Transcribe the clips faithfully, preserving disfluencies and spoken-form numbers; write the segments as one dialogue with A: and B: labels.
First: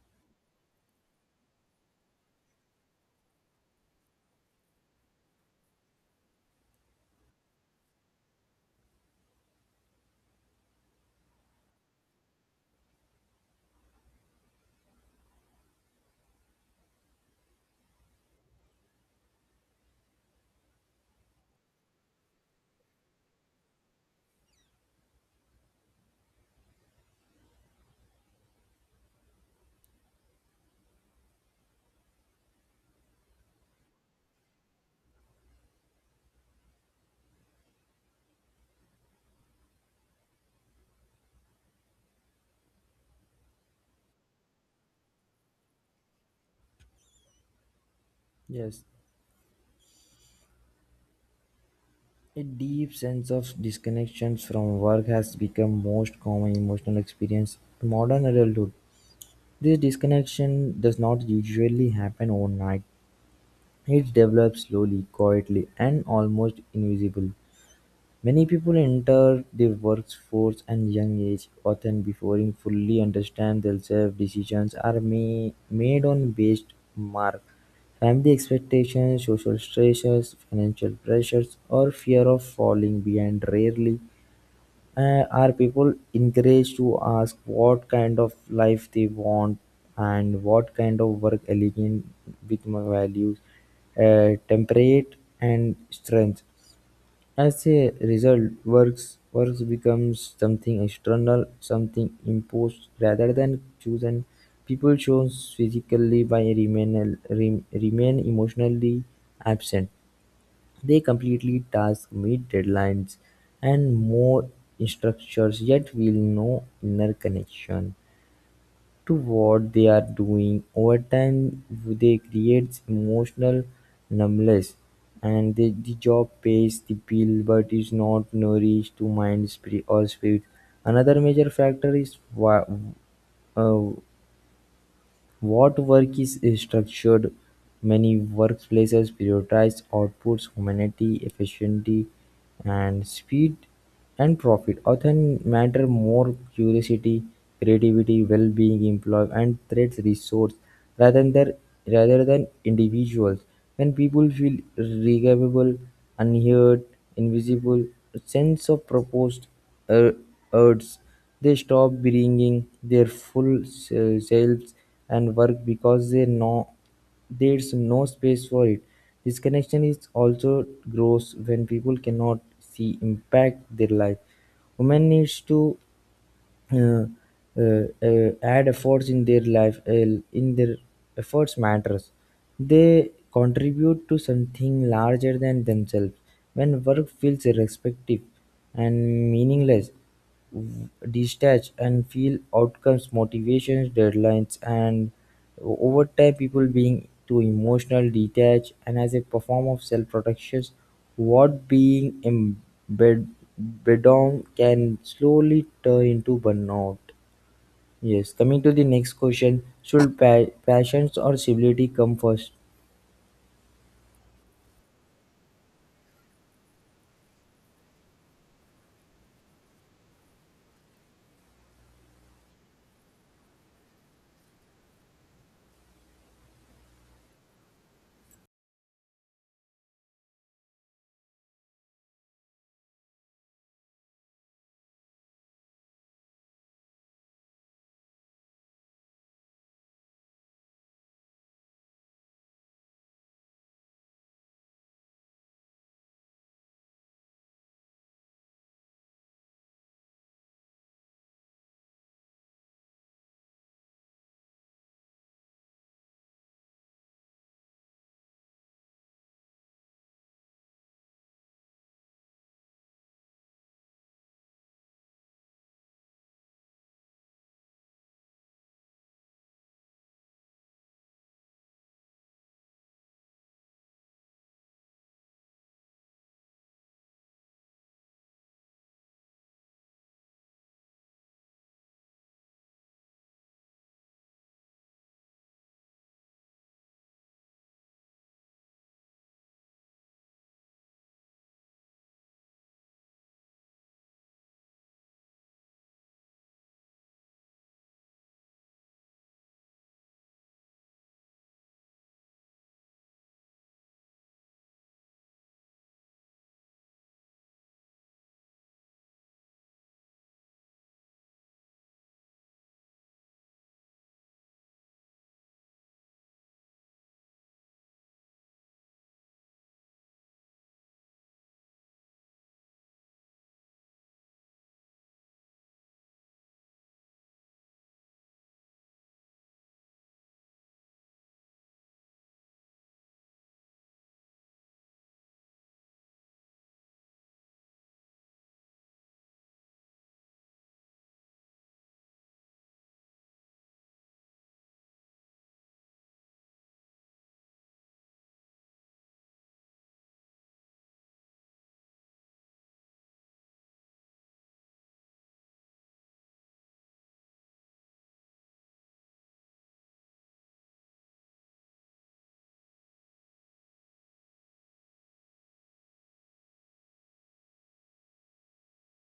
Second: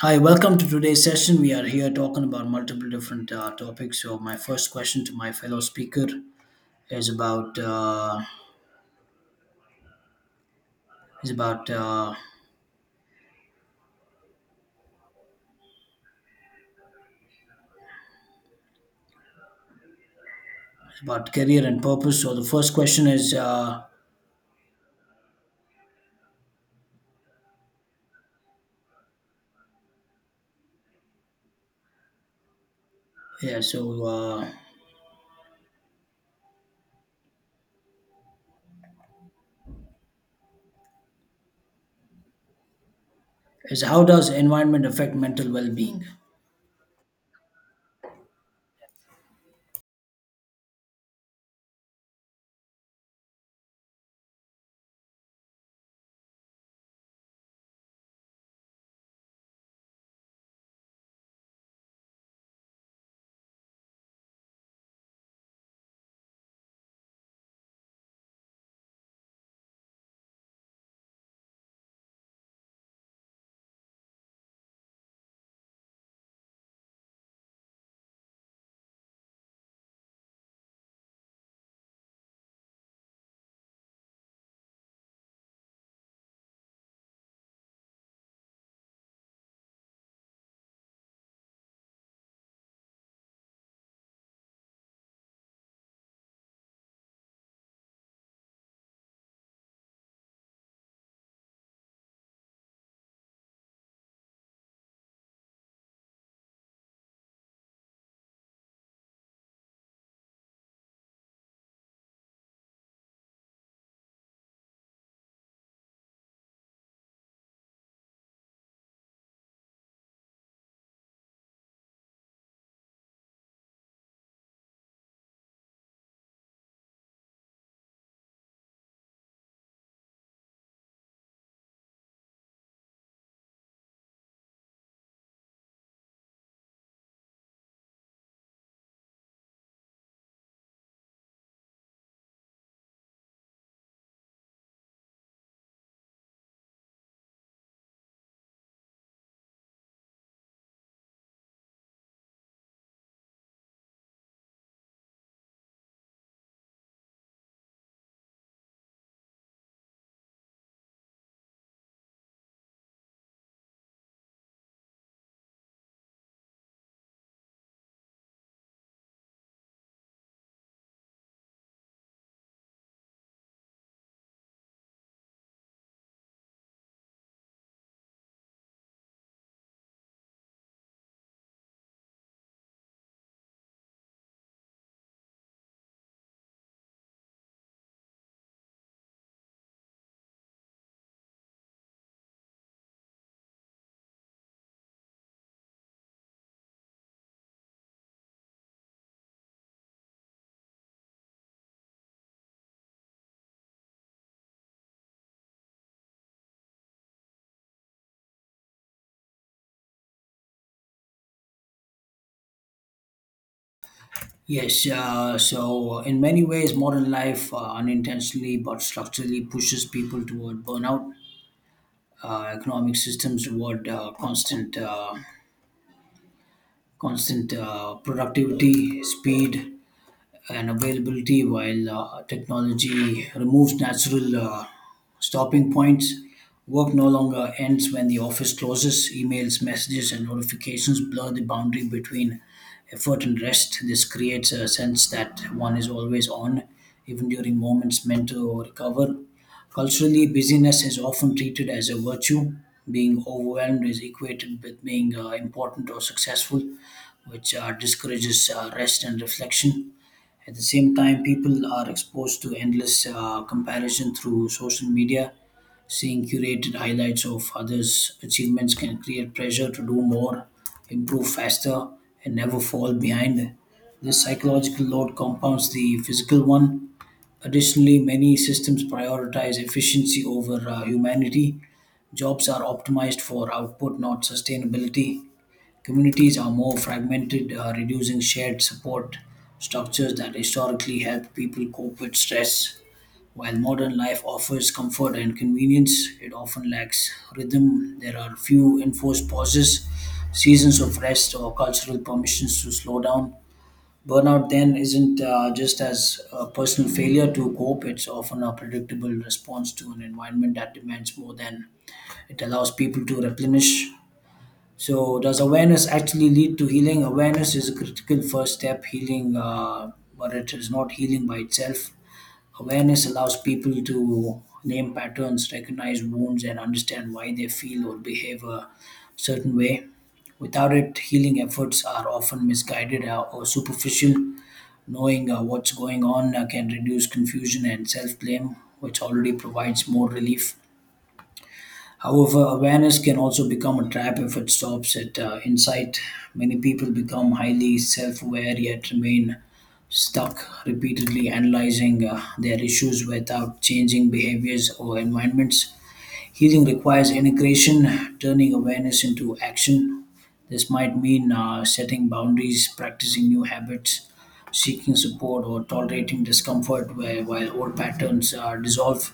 A: Hi, welcome to today's session. We are here talking about multiple different uh, topics. So my first question to my fellow speaker is about uh, is about uh, about career and purpose. So the first question is uh, yeah. So uh, is how does environment affect mental well-being?
B: Yes, a deep sense of disconnection from work has become most common emotional experience in modern adulthood. This disconnection does not usually happen overnight. It develops slowly, quietly, and almost invisible. Many people enter the workforce at young age, often before they fully understand themselves. Decisions are ma- made on based mark, family expectations, social stresses, financial pressures, or fear of falling behind. Rarely uh, are people encouraged to ask what kind of life they want and what kind of work aligns with my values, uh, temperate, and strength. As a result, works works becomes something external, something imposed rather than chosen. People show physically by remain re- remain emotionally absent. They completely task, meet deadlines, and more structures, yet feel no inner connection to what they are doing. Over time, they creates emotional numbness, and the, the job pays the bill but is not nourished to mind, spirit, or spirit. Another major factor is wa- uh, what work is structured, many workplaces prioritize outputs, humanity, efficiency, and speed and profit often matter more curiosity, creativity, well-being, employment, and threats resource rather than rather than individuals. When people feel regrettable, unheard, invisible, a sense of purpose uh, urges, they stop bringing their full se- selves and work because they know there's no space for it. Disconnection is also grows when people cannot see impact their life. Women needs to uh, uh, uh, add efforts in their life uh, in their efforts matters they contribute to something larger than themselves when work feels irrespective and meaningless w- detach and feel outcomes motivations deadlines and O- Over time people being too emotional, detached, and as a form of self-protection what being embedome can slowly turn into burnout. Yes, coming to the next question, should pa- passions or civility come first?
A: Yes. Uh, so in many ways, modern life uh, unintentionally but structurally pushes people toward burnout. Uh, economic systems toward uh, constant uh, constant uh, productivity, speed and availability, while uh, technology removes natural uh, stopping points. Work no longer ends when the office closes. Emails, messages, and notifications blur the boundary between effort and rest. This creates a sense that one is always on, even during moments meant to recover. Culturally, busyness is often treated as a virtue. Being overwhelmed is equated with being uh, important or successful, which uh, discourages uh, rest and reflection at the same time, people are exposed to endless uh, comparison through social media. Seeing curated highlights of others' achievements can create pressure to do more, improve faster, and never fall behind. This psychological load compounds the physical one. Additionally, many systems prioritize efficiency over uh, humanity. Jobs are optimized for output, not sustainability. Communities are more fragmented, uh, reducing shared support structures that historically helped people cope with stress. While modern life offers comfort and convenience, it often lacks rhythm. There are few enforced pauses, seasons of rest, or cultural permissions to slow down. Burnout then isn't uh, just as a personal failure to cope, it's often a predictable response to an environment that demands more than it allows people to replenish. So, does awareness actually lead to healing? Awareness is a critical first step, healing, uh, but it is not healing by itself. Awareness allows people to name patterns, recognize wounds, and understand why they feel or behave a certain way. Without it, healing efforts are often misguided uh, or superficial. Knowing uh, what's going on uh, can reduce confusion and self blame, which already provides more relief. However, awareness can also become a trap if it stops at uh, insight. Many people become highly self aware yet remain stuck, repeatedly analyzing uh, their issues without changing behaviors or environments. Healing requires integration, turning awareness into action. This might mean uh, setting boundaries, practicing new habits, seeking support, or tolerating discomfort where, while old patterns are dissolved.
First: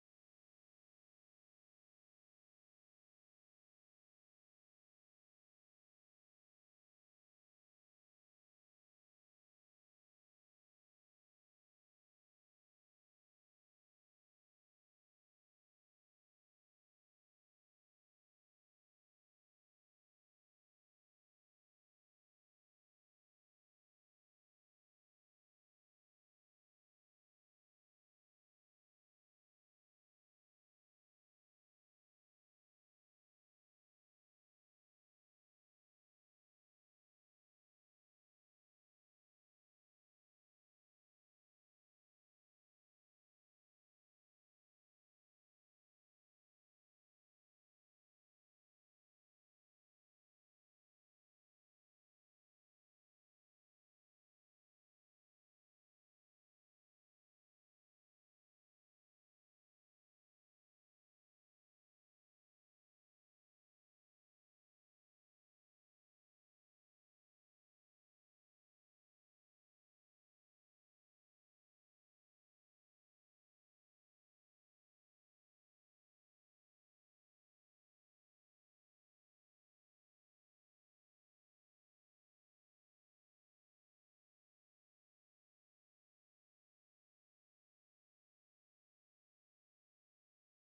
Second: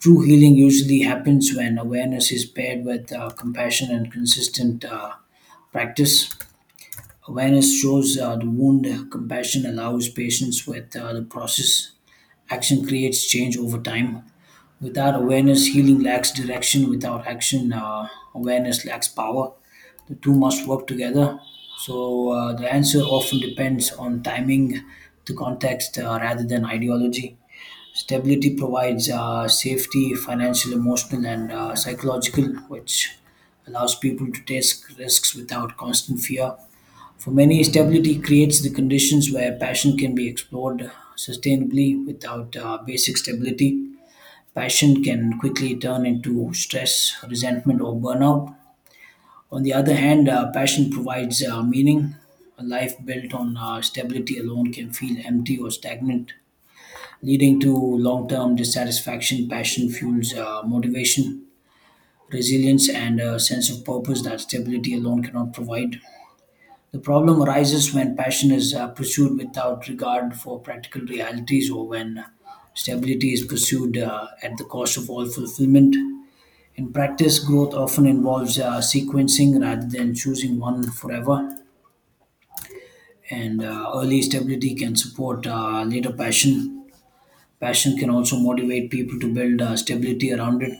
A: True healing usually happens when awareness is paired with uh, compassion and consistent uh, practice. Awareness shows uh, the wound, uh, compassion allows patience with uh, the process, action creates change over time. Without awareness, healing lacks direction. Without action, uh, awareness lacks power. The two must work together. So, uh, the answer often depends on timing, the context, uh, rather than ideology. Stability provides uh, safety, financial, emotional, and uh, psychological, which allows people to take risks without constant fear. For many, stability creates the conditions where passion can be explored sustainably. Without uh, basic stability, passion can quickly turn into stress, resentment, or burnout. On the other hand, uh, passion provides uh, meaning. A life built on uh, stability alone can feel empty or stagnant, leading to long term dissatisfaction. Passion fuels uh, motivation, resilience, and a sense of purpose that stability alone cannot provide. The problem arises when passion is uh, pursued without regard for practical realities or when uh, stability is pursued uh, at the cost of all fulfillment. In practice, growth often involves uh, sequencing rather than choosing one forever, and uh, early stability can support uh, later passion. Passion can also motivate people to build uh, stability around it.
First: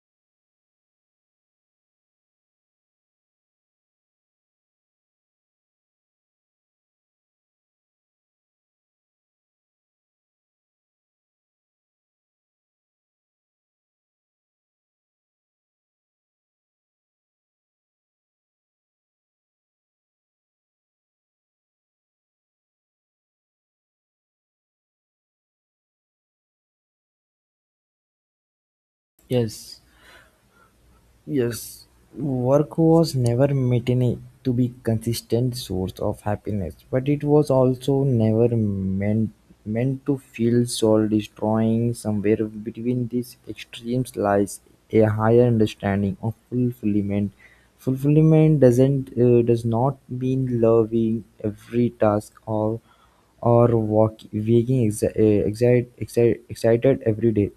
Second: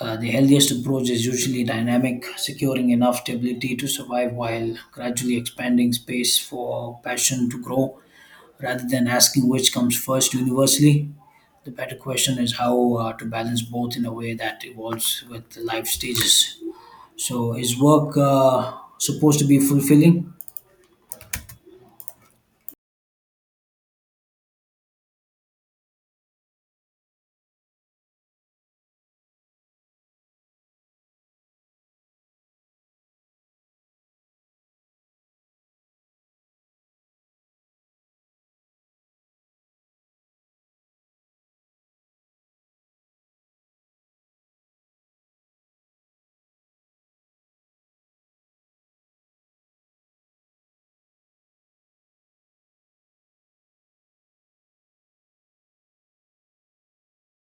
A: Uh, the healthiest approach is usually dynamic, securing enough stability to survive while gradually expanding space for passion to grow. Rather than asking which comes first universally, the better question is how uh, to balance both in a way that evolves with the life stages. So, is work uh, supposed to be fulfilling?
B: Yes. Yes, work was never meant to be consistent source of happiness, but it was also never meant meant to feel soul destroying. Somewhere between these extremes lies a higher understanding of fulfillment. Fulfillment doesn't uh, does not mean loving every task or or walk, waking exci- uh, excite, excite, excited every day.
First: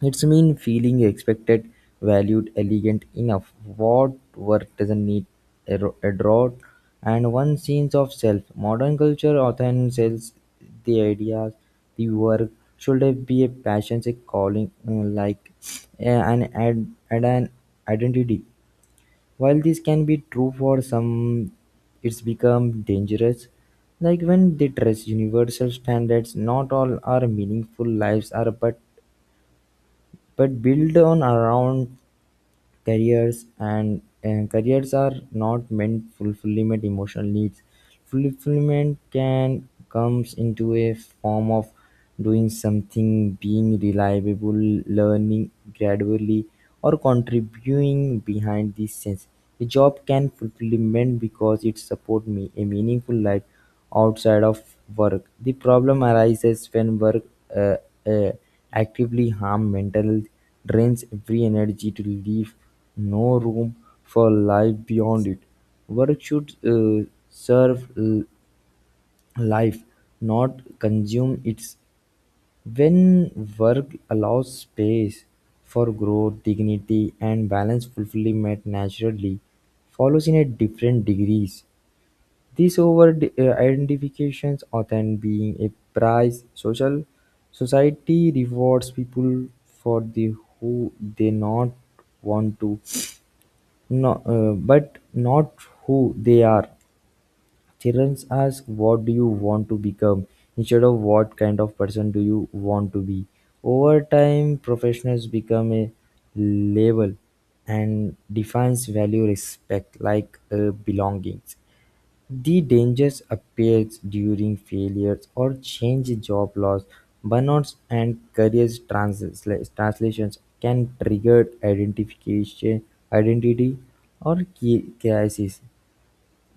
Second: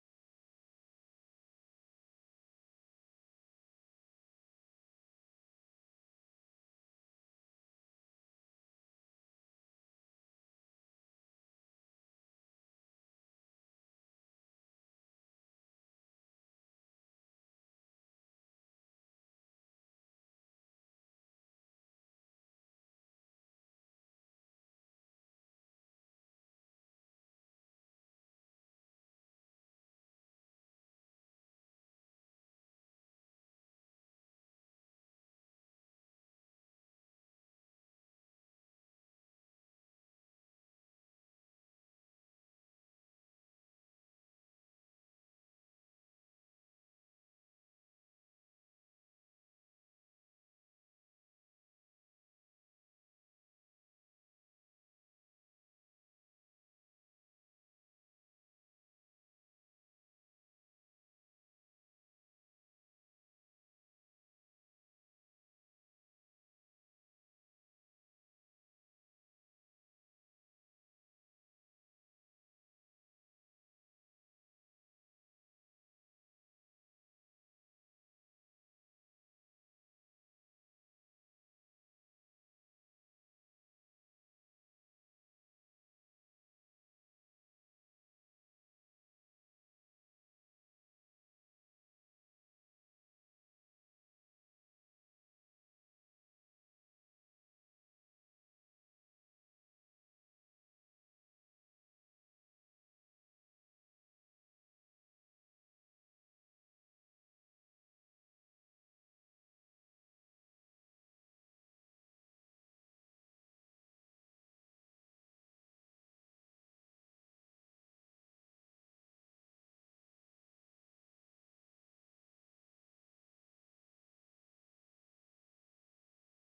B: It's mean feeling expected, valued, elegant enough. What work doesn't need a ro- a rod and one sense of self. Modern culture often sells the ideas the work should be a passion, a calling, uh, like uh, an ad, ad, an identity. While this can be true for some, it's become dangerous. Like when they dress universal standards, not all our meaningful lives are, but but build on around careers and uh, careers are not meant fulfillment emotional needs. Fulfillment can comes into a form of doing something, being reliable, learning gradually, or contributing behind the scenes. A job can fulfillment because it support me a meaningful life outside of work. The problem arises when work uh, uh, actively harms mental, health, drains every energy to leave no room for life beyond it. Work should uh, serve l- life, not consume it. When work allows space for growth, dignity, and balance fulfillment naturally follows in a different degrees. These over uh, identifications often being a prize, social society rewards people for the who they not want to, no, uh, but not who they are. Children ask, "What do you want to become?" instead of "What kind of person do you want to be?" Over time, professionals become a label and defines value respect like uh, belongings the dangers appear during failures or change job loss, burnouts and career transla- translations can trigger identification, identity or ki- crisis.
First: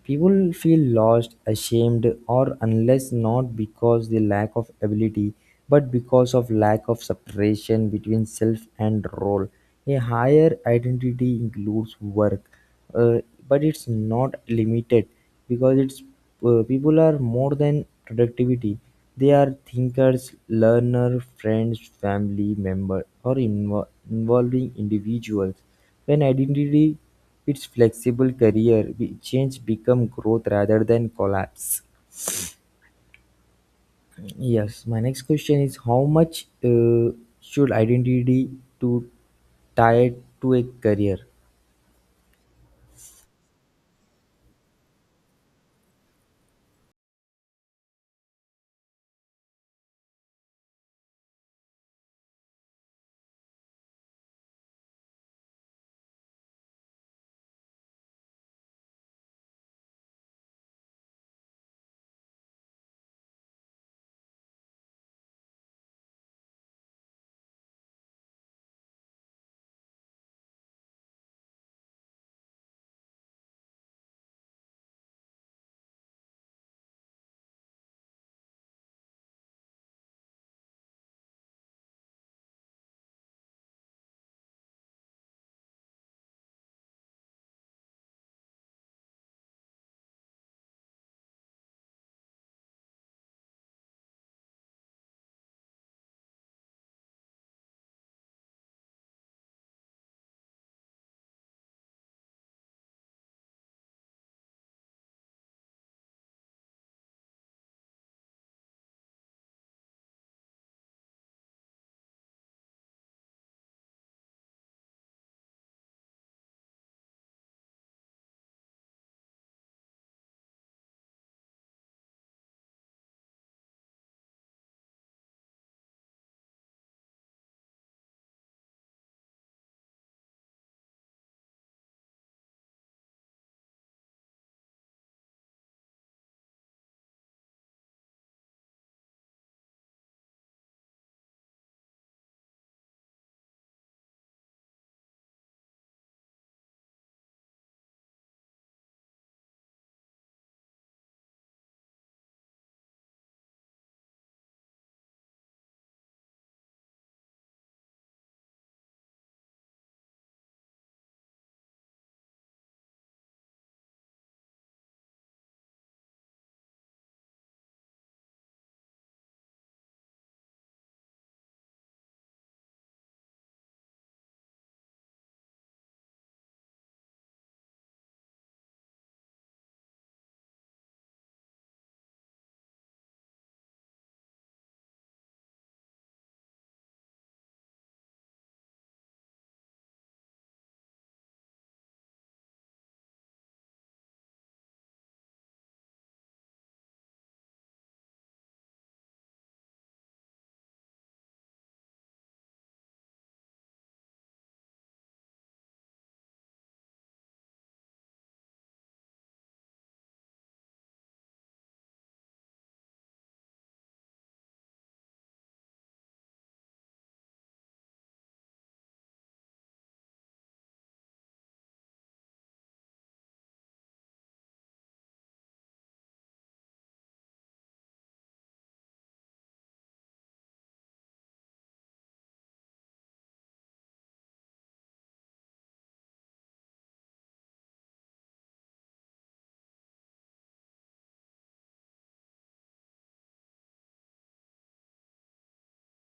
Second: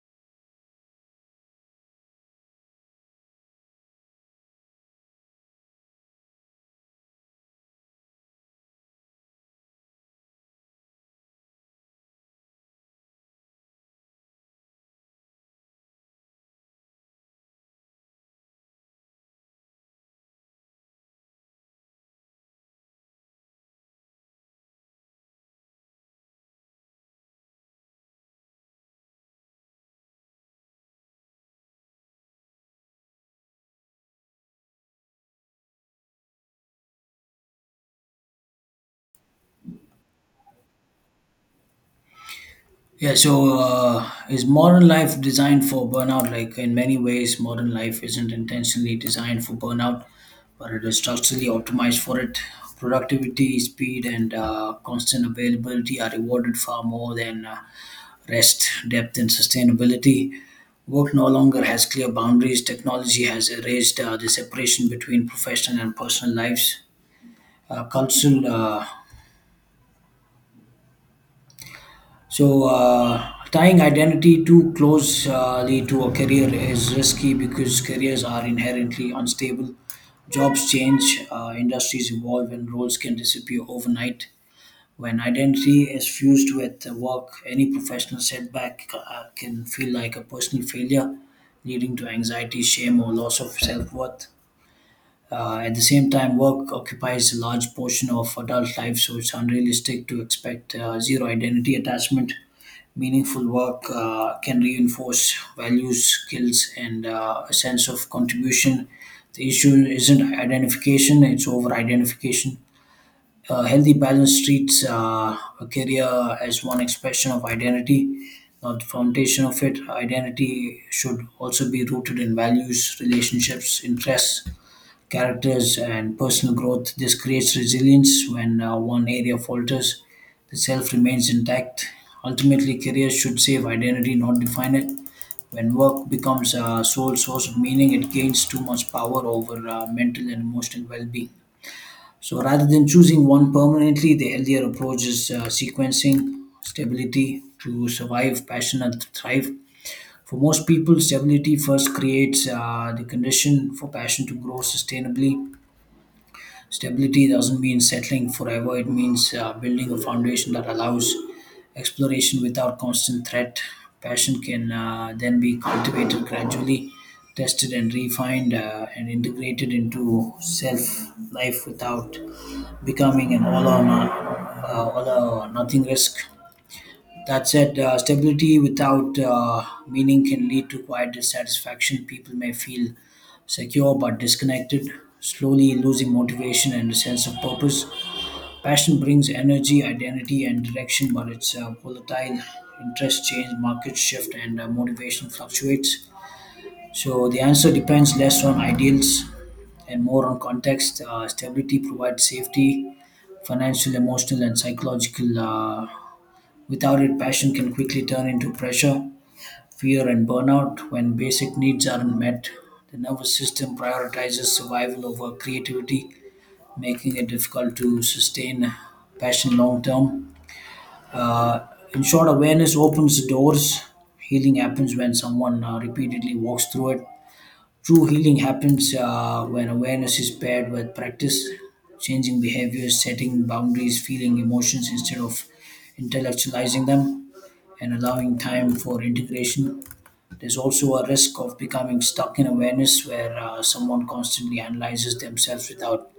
B: People feel lost, ashamed, or unless not because the lack of ability, but because of lack of separation between self and role. A higher identity includes work, uh, but it's not limited because it's uh, people are more than productivity. They are thinkers, learner, friends, family member, or invo- involving individuals. When identity its flexible career change become growth rather than collapse. Yes, my next question is how much uh, should identity to tie to a career?
A: Yeah, so uh, is modern life designed for burnout? Like in many ways, modern life isn't intentionally designed for burnout, but it is structurally optimized for it. Productivity, speed, and uh, constant availability are rewarded far more than uh, rest, depth, and sustainability. Work no longer has clear boundaries. Technology has erased uh, the separation between professional and personal lives. Uh, cultural uh, So, uh, Tying identity too closely to a career is risky because careers are inherently unstable. Jobs change, uh, industries evolve, and roles can disappear overnight. When identity is fused with work, any professional setback uh, can feel like a personal failure, leading to anxiety, shame, or loss of self worth. Uh, at the same time, work occupies a large portion of adult life, so it's unrealistic to expect uh, zero identity attachment Meaningful work uh, can reinforce values, skills, and uh, a sense of contribution. The issue isn't identification, it's over identification. A healthy balance treats uh, a career as one expression of identity, not the foundation of it. Identity should also be rooted in values, relationships, interests, characters and personal growth. This creates resilience when uh, one area falters, the self remains intact. Ultimately, careers should save identity, not define it. When work becomes a sole source of meaning, it gains too much power over uh, mental and emotional well being. So, rather than choosing one permanently, the healthier approach is uh, sequencing stability to survive, passion, and thrive. For most people, stability first creates uh, the condition for passion to grow sustainably Stability doesn't mean settling forever, it means uh, building a foundation that allows exploration without constant threat. Passion can uh, then be cultivated gradually, tested and refined, uh, and integrated into self life without becoming an all or, not, uh, all or nothing risk. That said, uh, stability without uh, meaning can lead to quiet dissatisfaction. People may feel secure but disconnected, slowly losing motivation and a sense of purpose. Passion brings energy, identity, and direction, but it's uh, volatile. Interests change, markets shift, and uh, motivation fluctuates. So the answer depends less on ideals and more on context. Uh, stability provides safety, financial, emotional, and psychological. Uh, without it, passion can quickly turn into pressure, fear, and burnout. When basic needs aren't met, the nervous system prioritizes survival over creativity, making it difficult to sustain passion long term. Uh, in short, awareness opens the doors. Healing happens when someone uh, repeatedly walks through it. True healing happens uh, when awareness is paired with practice, changing behaviors, setting boundaries, feeling emotions instead of intellectualizing them, and allowing time for integration. There's also a risk of becoming stuck in awareness where uh, someone constantly analyzes themselves without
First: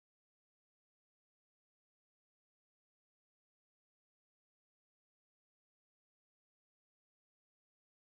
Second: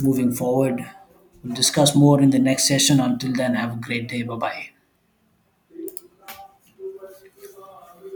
A: moving forward. We'll discuss more in the next session. Until then, have a great day. Bye bye.